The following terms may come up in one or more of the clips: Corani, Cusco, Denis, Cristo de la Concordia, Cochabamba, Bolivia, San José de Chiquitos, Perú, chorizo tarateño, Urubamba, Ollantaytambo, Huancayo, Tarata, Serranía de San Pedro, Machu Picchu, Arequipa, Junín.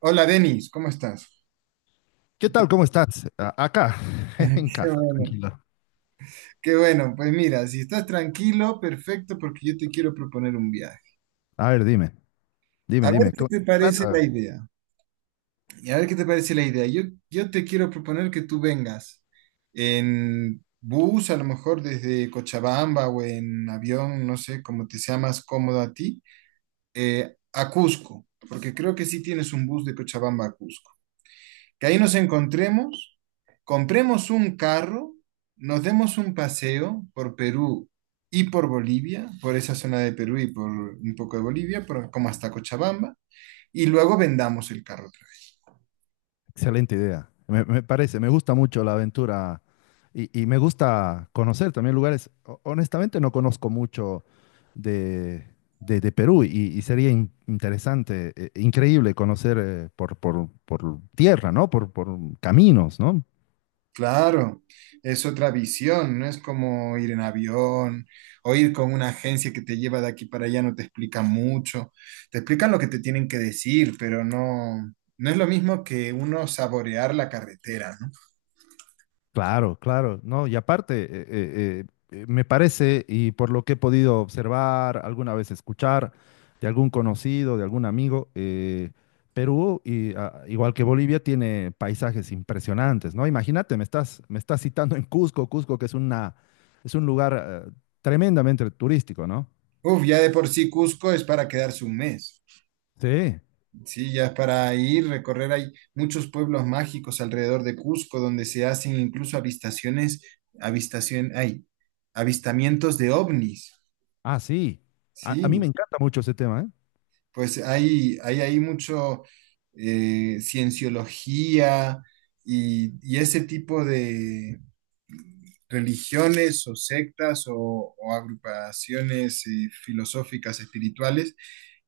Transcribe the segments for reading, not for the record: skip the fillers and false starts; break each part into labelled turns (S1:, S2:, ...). S1: Hola Denis, ¿cómo estás?
S2: ¿Qué tal? ¿Cómo estás? Acá, en
S1: Qué
S2: casa,
S1: bueno,
S2: tranquilo.
S1: qué bueno. Pues mira, si estás tranquilo, perfecto, porque yo te quiero proponer un viaje.
S2: A ver, dime,
S1: A
S2: dime,
S1: ver
S2: dime.
S1: qué
S2: ¿Cómo
S1: te
S2: se
S1: parece
S2: trata?
S1: la idea. Y a ver qué te parece la idea. Yo te quiero proponer que tú vengas en bus, a lo mejor desde Cochabamba o en avión, no sé, como te sea más cómodo a ti, a Cusco, porque creo que sí tienes un bus de Cochabamba a Cusco. Que ahí nos encontremos, compremos un carro, nos demos un paseo por Perú y por Bolivia, por esa zona de Perú y por un poco de Bolivia, como hasta Cochabamba, y luego vendamos el carro otra vez.
S2: Excelente idea. Me parece, me gusta mucho la aventura y me gusta conocer también lugares. Honestamente, no conozco mucho de, de Perú, y sería interesante, increíble conocer por tierra, ¿no? Por caminos, ¿no?
S1: Claro, es otra visión, no es como ir en avión o ir con una agencia que te lleva de aquí para allá, no te explica mucho, te explican lo que te tienen que decir, pero no, no es lo mismo que uno saborear la carretera, ¿no?
S2: Claro, claro, no, y aparte, me parece, y por lo que he podido observar, alguna vez escuchar de algún conocido, de algún amigo, Perú, y, ah, igual que Bolivia, tiene paisajes impresionantes, ¿no? Imagínate, me estás citando en Cusco. Cusco, que es un lugar tremendamente turístico, ¿no?
S1: Uf, ya de por sí Cusco es para quedarse un mes.
S2: Sí,
S1: Sí, ya es para ir, recorrer. Hay muchos pueblos mágicos alrededor de Cusco donde se hacen incluso avistaciones, avistación, hay avistamientos de ovnis.
S2: ah, sí. A mí
S1: Sí,
S2: me encanta mucho ese tema, ¿eh?
S1: pues hay mucho cienciología y ese tipo de religiones o sectas o agrupaciones filosóficas espirituales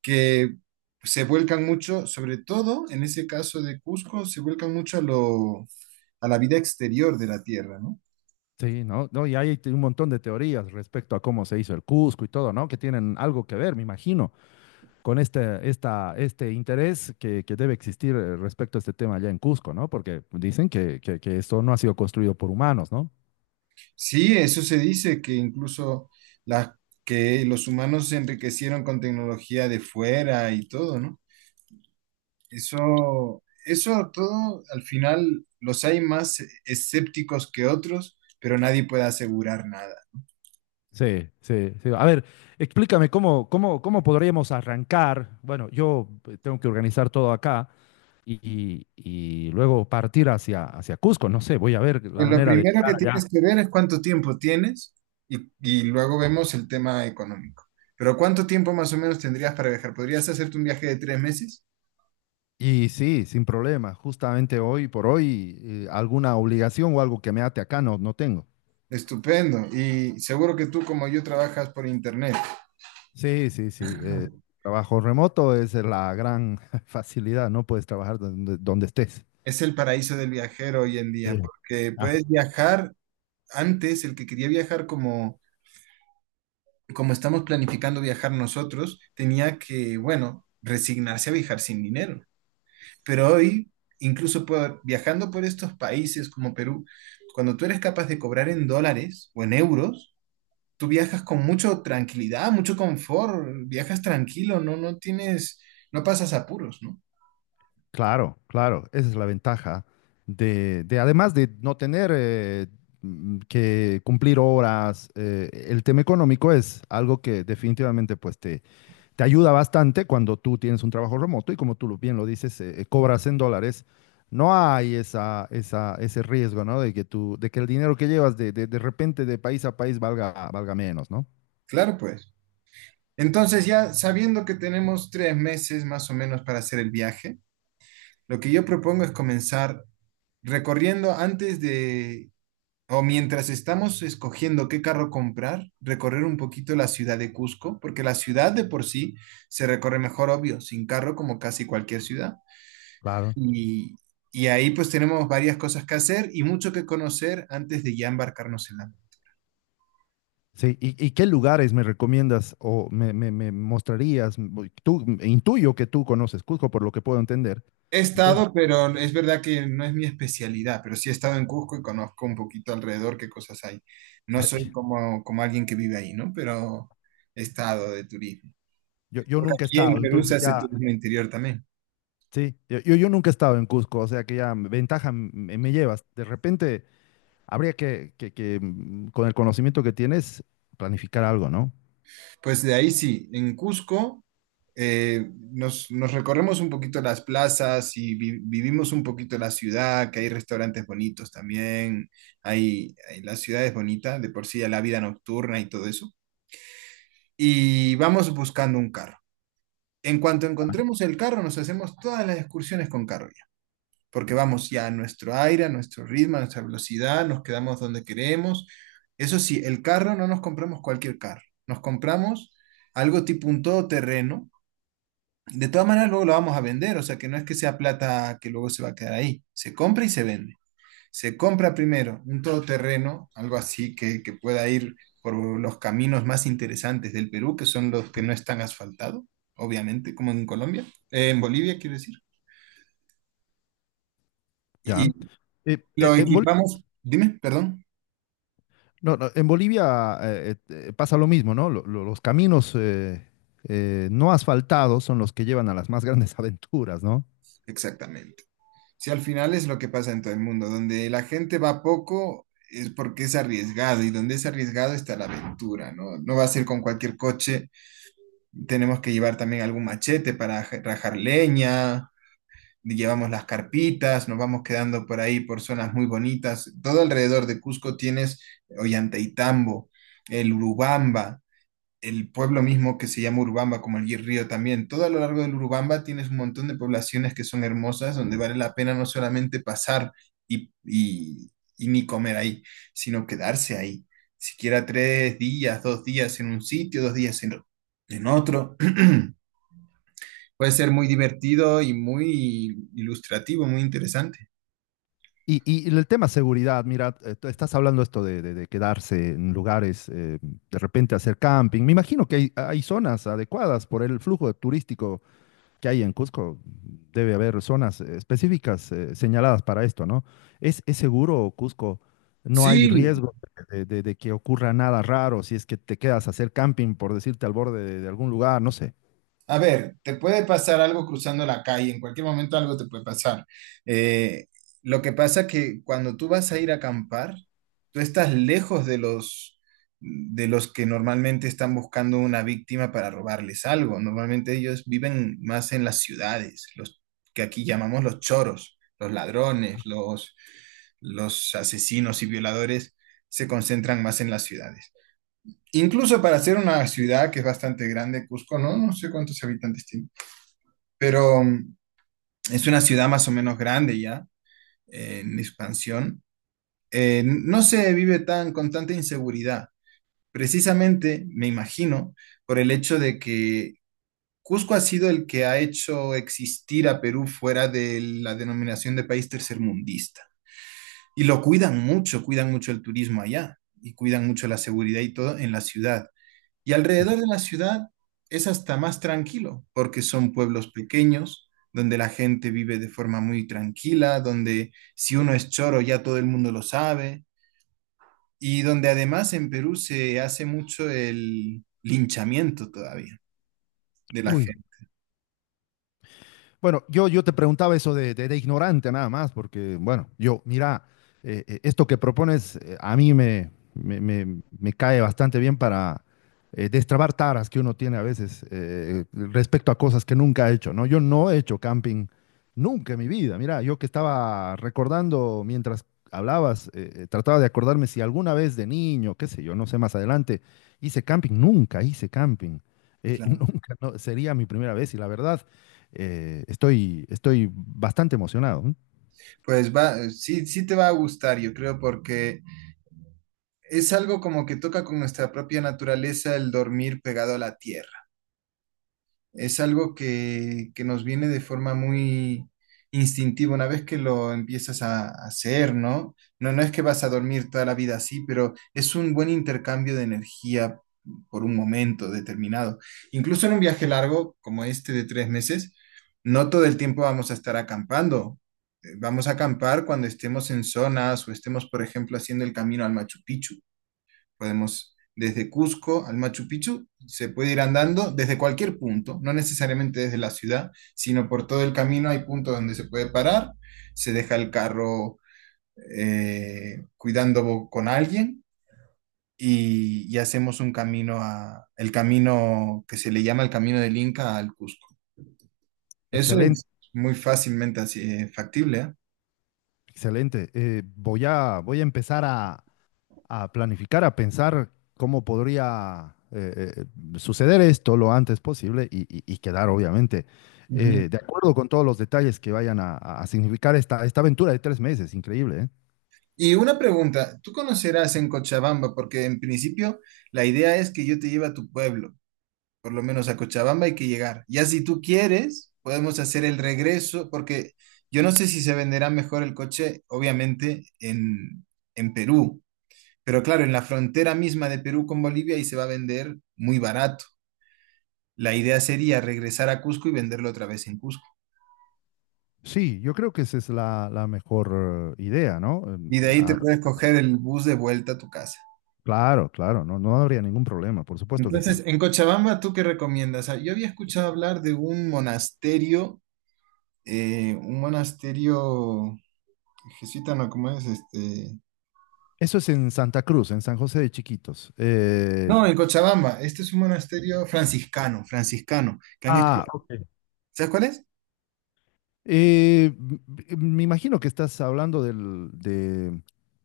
S1: que se vuelcan mucho, sobre todo en ese caso de Cusco, se vuelcan mucho a lo, a la vida exterior de la Tierra, ¿no?
S2: Sí, ¿no? No, y hay un montón de teorías respecto a cómo se hizo el Cusco y todo, ¿no? Que tienen algo que ver, me imagino, con este interés que debe existir respecto a este tema allá en Cusco, ¿no? Porque dicen que esto no ha sido construido por humanos, ¿no?
S1: Sí, eso se dice que incluso la, que los humanos se enriquecieron con tecnología de fuera y todo, ¿no? Eso todo, al final, los hay más escépticos que otros, pero nadie puede asegurar nada.
S2: Sí, sí, sí. A ver, explícame cómo podríamos arrancar. Bueno, yo tengo que organizar todo acá y luego partir hacia Cusco. No sé, voy a ver la
S1: Pues lo
S2: manera de
S1: primero
S2: llegar
S1: que tienes
S2: allá.
S1: que ver es cuánto tiempo tienes y luego vemos el tema económico. Pero ¿cuánto tiempo más o menos tendrías para viajar? ¿Podrías hacerte un viaje de 3 meses?
S2: Y sí, sin problema. Justamente hoy por hoy, alguna obligación o algo que me ate acá no tengo.
S1: Estupendo. Y seguro que tú, como yo, trabajas por internet.
S2: Sí, sí, sí. eh, trabajo remoto es la gran facilidad, no puedes trabajar donde estés.
S1: Es el paraíso del viajero hoy en
S2: Sí.
S1: día, porque
S2: Ah,
S1: puedes viajar. Antes, el que quería viajar como, como estamos planificando viajar nosotros, tenía que, bueno, resignarse a viajar sin dinero. Pero hoy, incluso viajando por estos países como Perú, cuando tú eres capaz de cobrar en dólares o en euros, tú viajas con mucha tranquilidad, mucho confort, viajas tranquilo, no, no tienes, no pasas apuros, ¿no?
S2: claro, claro, esa es la ventaja de, además de no tener que cumplir horas. El tema económico es algo que definitivamente pues te ayuda bastante cuando tú tienes un trabajo remoto y, como tú bien lo dices, cobras en dólares. No hay ese riesgo, ¿no? De que el dinero que llevas de repente de país a país valga menos, ¿no?
S1: Claro, pues. Entonces, ya sabiendo que tenemos tres meses más o menos para hacer el viaje, lo que yo propongo es comenzar recorriendo antes de o mientras estamos escogiendo qué carro comprar, recorrer un poquito la ciudad de Cusco, porque la ciudad de por sí se recorre mejor, obvio, sin carro como casi cualquier ciudad.
S2: Claro.
S1: Y, y ahí pues tenemos varias cosas que hacer y mucho que conocer antes de ya embarcarnos en la meta.
S2: Sí, ¿y qué lugares me recomiendas o me mostrarías? Tú, intuyo que tú conoces Cusco, por lo que puedo entender.
S1: He
S2: Entonces,
S1: estado, pero es verdad que no es mi especialidad, pero sí he estado en Cusco y conozco un poquito alrededor qué cosas hay. No soy como, como alguien que vive ahí, ¿no? Pero he estado de turismo.
S2: yo
S1: Porque
S2: nunca he
S1: aquí en
S2: estado.
S1: Perú
S2: Entonces
S1: se hace
S2: ya,
S1: turismo interior también.
S2: sí, yo nunca he estado en Cusco, o sea que ya ventaja me llevas. De repente, habría que, con el conocimiento que tienes, planificar algo, ¿no?
S1: Pues de ahí sí, en Cusco nos recorremos un poquito las plazas y vivimos un poquito la ciudad, que hay restaurantes bonitos también, la ciudad es bonita, de por sí ya la vida nocturna y todo eso. Y vamos buscando un carro. En cuanto encontremos el carro, nos hacemos todas las excursiones con carro porque vamos ya a nuestro aire, a nuestro ritmo, a nuestra velocidad, nos quedamos donde queremos. Eso sí, el carro no nos compramos cualquier carro, nos compramos algo tipo un todoterreno. De todas maneras, luego lo vamos a vender, o sea que no es que sea plata que luego se va a quedar ahí, se compra y se vende. Se compra primero un todoterreno, algo así que pueda ir por los caminos más interesantes del Perú, que son los que no están asfaltados, obviamente, como en Colombia, en Bolivia, quiero decir. Y
S2: Ya. Eh, eh,
S1: lo
S2: en Bol-
S1: equipamos, dime, perdón.
S2: no, no, en Bolivia pasa lo mismo, ¿no? Los caminos no asfaltados son los que llevan a las más grandes aventuras, ¿no?
S1: Exactamente. Si al final es lo que pasa en todo el mundo, donde la gente va poco es porque es arriesgado y donde es arriesgado está la aventura, ¿no? No va a ser con cualquier coche, tenemos que llevar también algún machete para rajar leña, llevamos las carpitas, nos vamos quedando por ahí por zonas muy bonitas. Todo alrededor de Cusco tienes Ollantaytambo, el Urubamba, el pueblo mismo que se llama Urubamba, como el río también. Todo a lo largo del Urubamba tienes un montón de poblaciones que son hermosas, donde vale la pena no solamente pasar y, y, y ni comer ahí, sino quedarse ahí. Siquiera tres días, dos días en un sitio, dos días en otro. Puede ser muy divertido y muy ilustrativo, muy interesante.
S2: Y el tema seguridad, mira, tú estás hablando esto de quedarse en lugares, de repente hacer camping. Me imagino que hay zonas adecuadas por el flujo turístico que hay en Cusco, debe haber zonas específicas señaladas para esto, ¿no? ¿Es seguro Cusco? No hay
S1: Sí,
S2: riesgo de que ocurra nada raro si es que te quedas a hacer camping, por decirte, al borde de algún lugar, no sé.
S1: a ver, te puede pasar algo cruzando la calle, en cualquier momento algo te puede pasar. Eh, lo que pasa que cuando tú vas a ir a acampar, tú estás lejos de los que normalmente están buscando una víctima para robarles algo. Normalmente ellos viven más en las ciudades, los que aquí llamamos los choros, los ladrones, los asesinos y violadores se concentran más en las ciudades. Incluso para ser una ciudad que es bastante grande, Cusco, ¿no? No sé cuántos habitantes tiene, pero es una ciudad más o menos grande ya, en expansión. No se vive tan con tanta inseguridad, precisamente, me imagino, por el hecho de que Cusco ha sido el que ha hecho existir a Perú fuera de la denominación de país tercermundista. Y lo cuidan mucho el turismo allá y cuidan mucho la seguridad y todo en la ciudad. Y alrededor de la ciudad es hasta más tranquilo, porque son pueblos pequeños, donde la gente vive de forma muy tranquila, donde si uno es choro ya todo el mundo lo sabe, y donde además en Perú se hace mucho el linchamiento todavía de la
S2: Uy.
S1: gente.
S2: Bueno, yo te preguntaba eso de ignorante nada más, porque, bueno, mira, esto que propones, a mí me cae bastante bien para destrabar taras que uno tiene a veces, respecto a cosas que nunca ha hecho, ¿no? Yo no he hecho camping nunca en mi vida. Mira, yo que estaba recordando mientras hablabas, trataba de acordarme si alguna vez de niño, qué sé yo, no sé, más adelante, hice camping. Nunca hice camping.
S1: Claro.
S2: Nunca, no, sería mi primera vez, y la verdad, estoy bastante emocionado. ¿Eh?
S1: Pues va, sí, sí te va a gustar, yo creo, porque es algo como que toca con nuestra propia naturaleza el dormir pegado a la tierra. Es algo que nos viene de forma muy instintiva una vez que lo empiezas a hacer, ¿no? No, no es que vas a dormir toda la vida así, pero es un buen intercambio de energía por un momento determinado. Incluso en un viaje largo como este de 3 meses, no todo el tiempo vamos a estar acampando. Vamos a acampar cuando estemos en zonas o estemos, por ejemplo, haciendo el camino al Machu Picchu. Podemos desde Cusco al Machu Picchu, se puede ir andando desde cualquier punto, no necesariamente desde la ciudad, sino por todo el camino hay puntos donde se puede parar, se deja el carro cuidando con alguien y hacemos un camino a, el camino que se le llama el camino del Inca al Cusco. Eso es
S2: Excelente,
S1: muy fácilmente así, factible, ¿eh?
S2: excelente. Voy a empezar a, planificar, a pensar cómo podría suceder esto lo antes posible y quedar, obviamente,
S1: Ujú.
S2: de acuerdo con todos los detalles que vayan a significar esta aventura de 3 meses. Increíble, ¿eh?
S1: Y una pregunta, ¿tú conocerás en Cochabamba? Porque en principio la idea es que yo te lleve a tu pueblo. Por lo menos a Cochabamba hay que llegar. Ya si tú quieres, podemos hacer el regreso, porque yo no sé si se venderá mejor el coche, obviamente, en Perú, pero claro, en la frontera misma de Perú con Bolivia y se va a vender muy barato. La idea sería regresar a Cusco y venderlo otra vez en Cusco.
S2: Sí, yo creo que esa es la mejor idea, ¿no?
S1: Y de ahí te puedes coger el bus de vuelta a tu casa.
S2: Claro, claro, no, no habría ningún problema, por supuesto que sí.
S1: Entonces, en Cochabamba, ¿tú qué recomiendas? Ah, yo había escuchado hablar de un monasterio jesuita, ¿no? ¿Cómo es? Este,
S2: Eso es en Santa Cruz, en San José de Chiquitos.
S1: no, en Cochabamba. Este es un monasterio franciscano, que han hecho.
S2: Ok.
S1: ¿Sabes cuál es?
S2: eh, m- me imagino que estás hablando de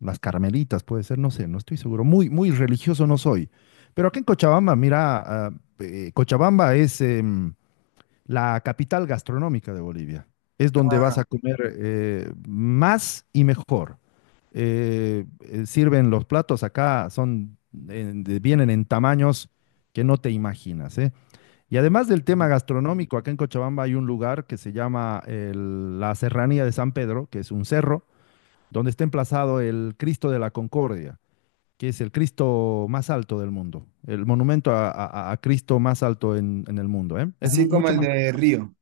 S2: las carmelitas, puede ser, no sé, no estoy seguro. Muy, muy religioso no soy. Pero aquí en Cochabamba, mira, Cochabamba es la capital gastronómica de Bolivia. Es donde vas a comer más y mejor. Sirven los platos acá, vienen en tamaños que no te imaginas, ¿eh? Y además del tema gastronómico, acá en Cochabamba hay un lugar que se llama la Serranía de San Pedro, que es un cerro, donde está emplazado el Cristo de la Concordia, que es el Cristo más alto del mundo, el monumento a Cristo más alto en el mundo, ¿eh? Es
S1: Así como
S2: mucho
S1: el
S2: más,
S1: de Río.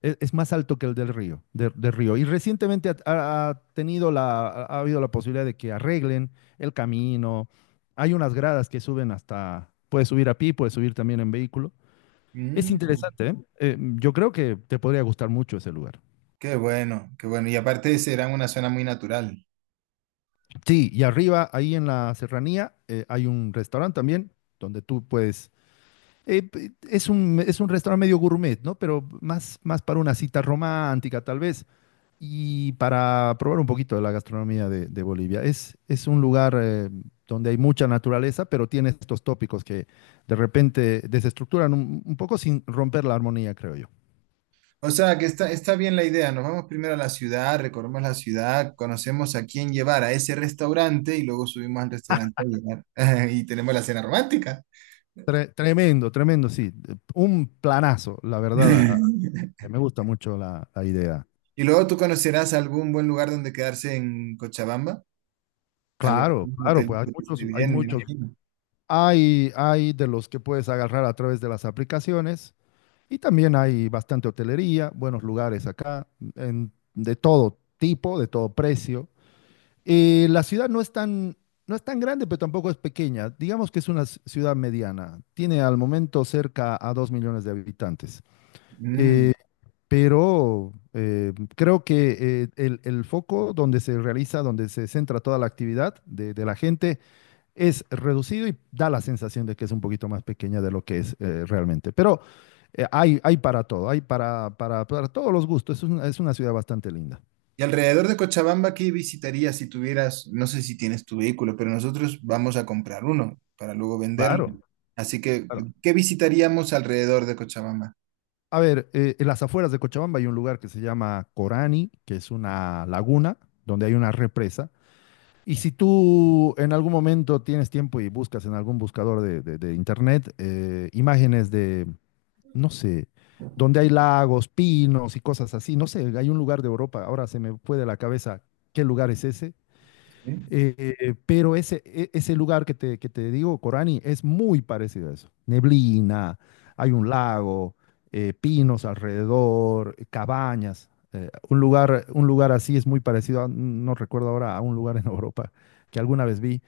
S2: es más alto que el del río, del río. Y recientemente ha habido la posibilidad de que arreglen el camino. Hay unas gradas que suben hasta. Puedes subir a pie, puedes subir también en vehículo. Es
S1: Mm,
S2: interesante, ¿eh? Yo creo que te podría gustar mucho ese lugar.
S1: qué bueno, qué bueno. Y aparte será una zona muy natural.
S2: Sí, y arriba, ahí en la serranía, hay un restaurante también donde tú puedes... Es un restaurante medio gourmet, ¿no? Pero más para una cita romántica, tal vez, y para probar un poquito de la gastronomía de Bolivia. Es un lugar donde hay mucha naturaleza, pero tiene estos tópicos que de repente desestructuran un poco sin romper la armonía, creo yo.
S1: O sea, que está, está bien la idea. Nos vamos primero a la ciudad, recorremos la ciudad, conocemos a quién llevar a ese restaurante y luego subimos al restaurante a llevar. Y tenemos la cena romántica.
S2: Tremendo, tremendo, sí. Un planazo, la verdad. Me gusta mucho la idea.
S1: Y luego tú conocerás algún buen lugar donde quedarse en Cochabamba.
S2: Claro,
S1: Algún
S2: claro,
S1: hotel
S2: pues hay
S1: que esté
S2: muchos, hay
S1: bien, me
S2: muchos.
S1: imagino.
S2: Hay de los que puedes agarrar a través de las aplicaciones, y también hay bastante hotelería, buenos lugares acá, de todo tipo, de todo precio. Y la ciudad no es tan grande, pero tampoco es pequeña. Digamos que es una ciudad mediana. Tiene al momento cerca a 2 millones de habitantes.
S1: Mm.
S2: Eh, pero creo que el foco donde se centra toda la actividad de la gente es reducido, y da la sensación de que es un poquito más pequeña de lo que es, realmente. Pero hay para todo, hay para todos los gustos. Es una ciudad bastante linda.
S1: Y alrededor de Cochabamba, ¿qué visitarías si tuvieras, no sé si tienes tu vehículo, pero nosotros vamos a comprar uno para luego venderlo.
S2: Claro,
S1: Así que,
S2: claro.
S1: ¿qué visitaríamos alrededor de Cochabamba?
S2: A ver, en las afueras de Cochabamba hay un lugar que se llama Corani, que es una laguna donde hay una represa. Y si tú en algún momento tienes tiempo y buscas en algún buscador de internet imágenes de, no sé, donde hay lagos, pinos y cosas así, no sé, hay un lugar de Europa. Ahora se me fue de la cabeza qué lugar es ese,
S1: ¿Sí?
S2: pero ese lugar que te, digo, Corani, es muy parecido a eso. Neblina, hay un lago, pinos alrededor, cabañas. Un lugar así es muy parecido, no recuerdo ahora, a un lugar en Europa que alguna vez vi.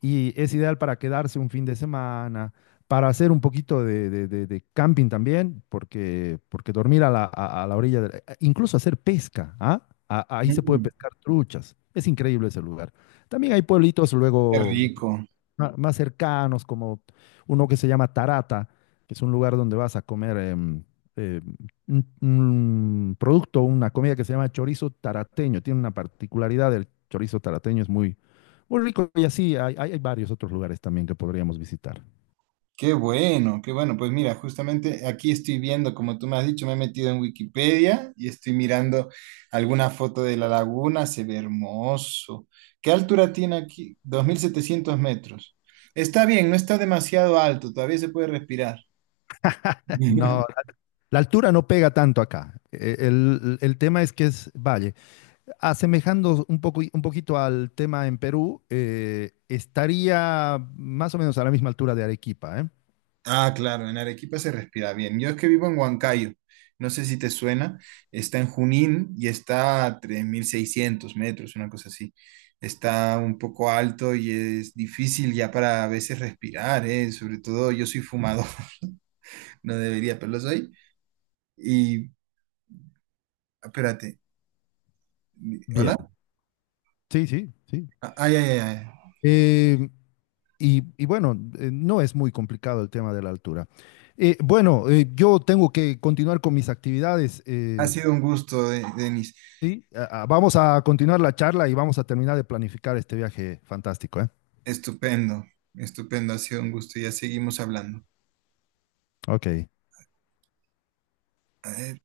S2: Y es ideal para quedarse un fin de semana, para hacer un poquito de camping también, porque, dormir a la orilla incluso hacer pesca, ¿ah? Ahí se puede
S1: Mm,
S2: pescar truchas. Es increíble ese lugar. También hay pueblitos
S1: qué
S2: luego
S1: rico,
S2: más cercanos, como uno que se llama Tarata, que es un lugar donde vas a comer eh, una comida que se llama chorizo tarateño. Tiene una particularidad, el chorizo tarateño es muy, muy rico, y así hay varios otros lugares también que podríamos visitar.
S1: qué bueno, qué bueno. Pues mira, justamente aquí estoy viendo, como tú me has dicho, me he metido en Wikipedia y estoy mirando alguna foto de la laguna, se ve hermoso. ¿Qué altura tiene aquí? 2700 metros. Está bien, no está demasiado alto, todavía se puede respirar.
S2: No, la altura no pega tanto acá. El tema es que es valle. Asemejando un poquito al tema en Perú, estaría más o menos a la misma altura de Arequipa, ¿eh?
S1: Ah, claro, en Arequipa se respira bien. Yo es que vivo en Huancayo, no sé si te suena, está en Junín y está a 3600 metros, una cosa así. Está un poco alto y es difícil ya para a veces respirar, ¿eh? Sobre todo yo soy fumador, no debería, pero lo soy. Y espérate,
S2: Bien,
S1: ¿hola?
S2: sí, sí, sí.
S1: Ah, ay, ay, ay.
S2: Eh, y bueno, no es muy complicado el tema de la altura. Bueno, yo tengo que continuar con mis actividades.
S1: Ha
S2: eh,
S1: sido un gusto, De- Denis.
S2: sí, vamos a continuar la charla, y vamos a terminar de planificar este viaje fantástico, ¿eh?
S1: Estupendo, estupendo, ha sido un gusto. Ya seguimos hablando.
S2: Ok.
S1: A ver.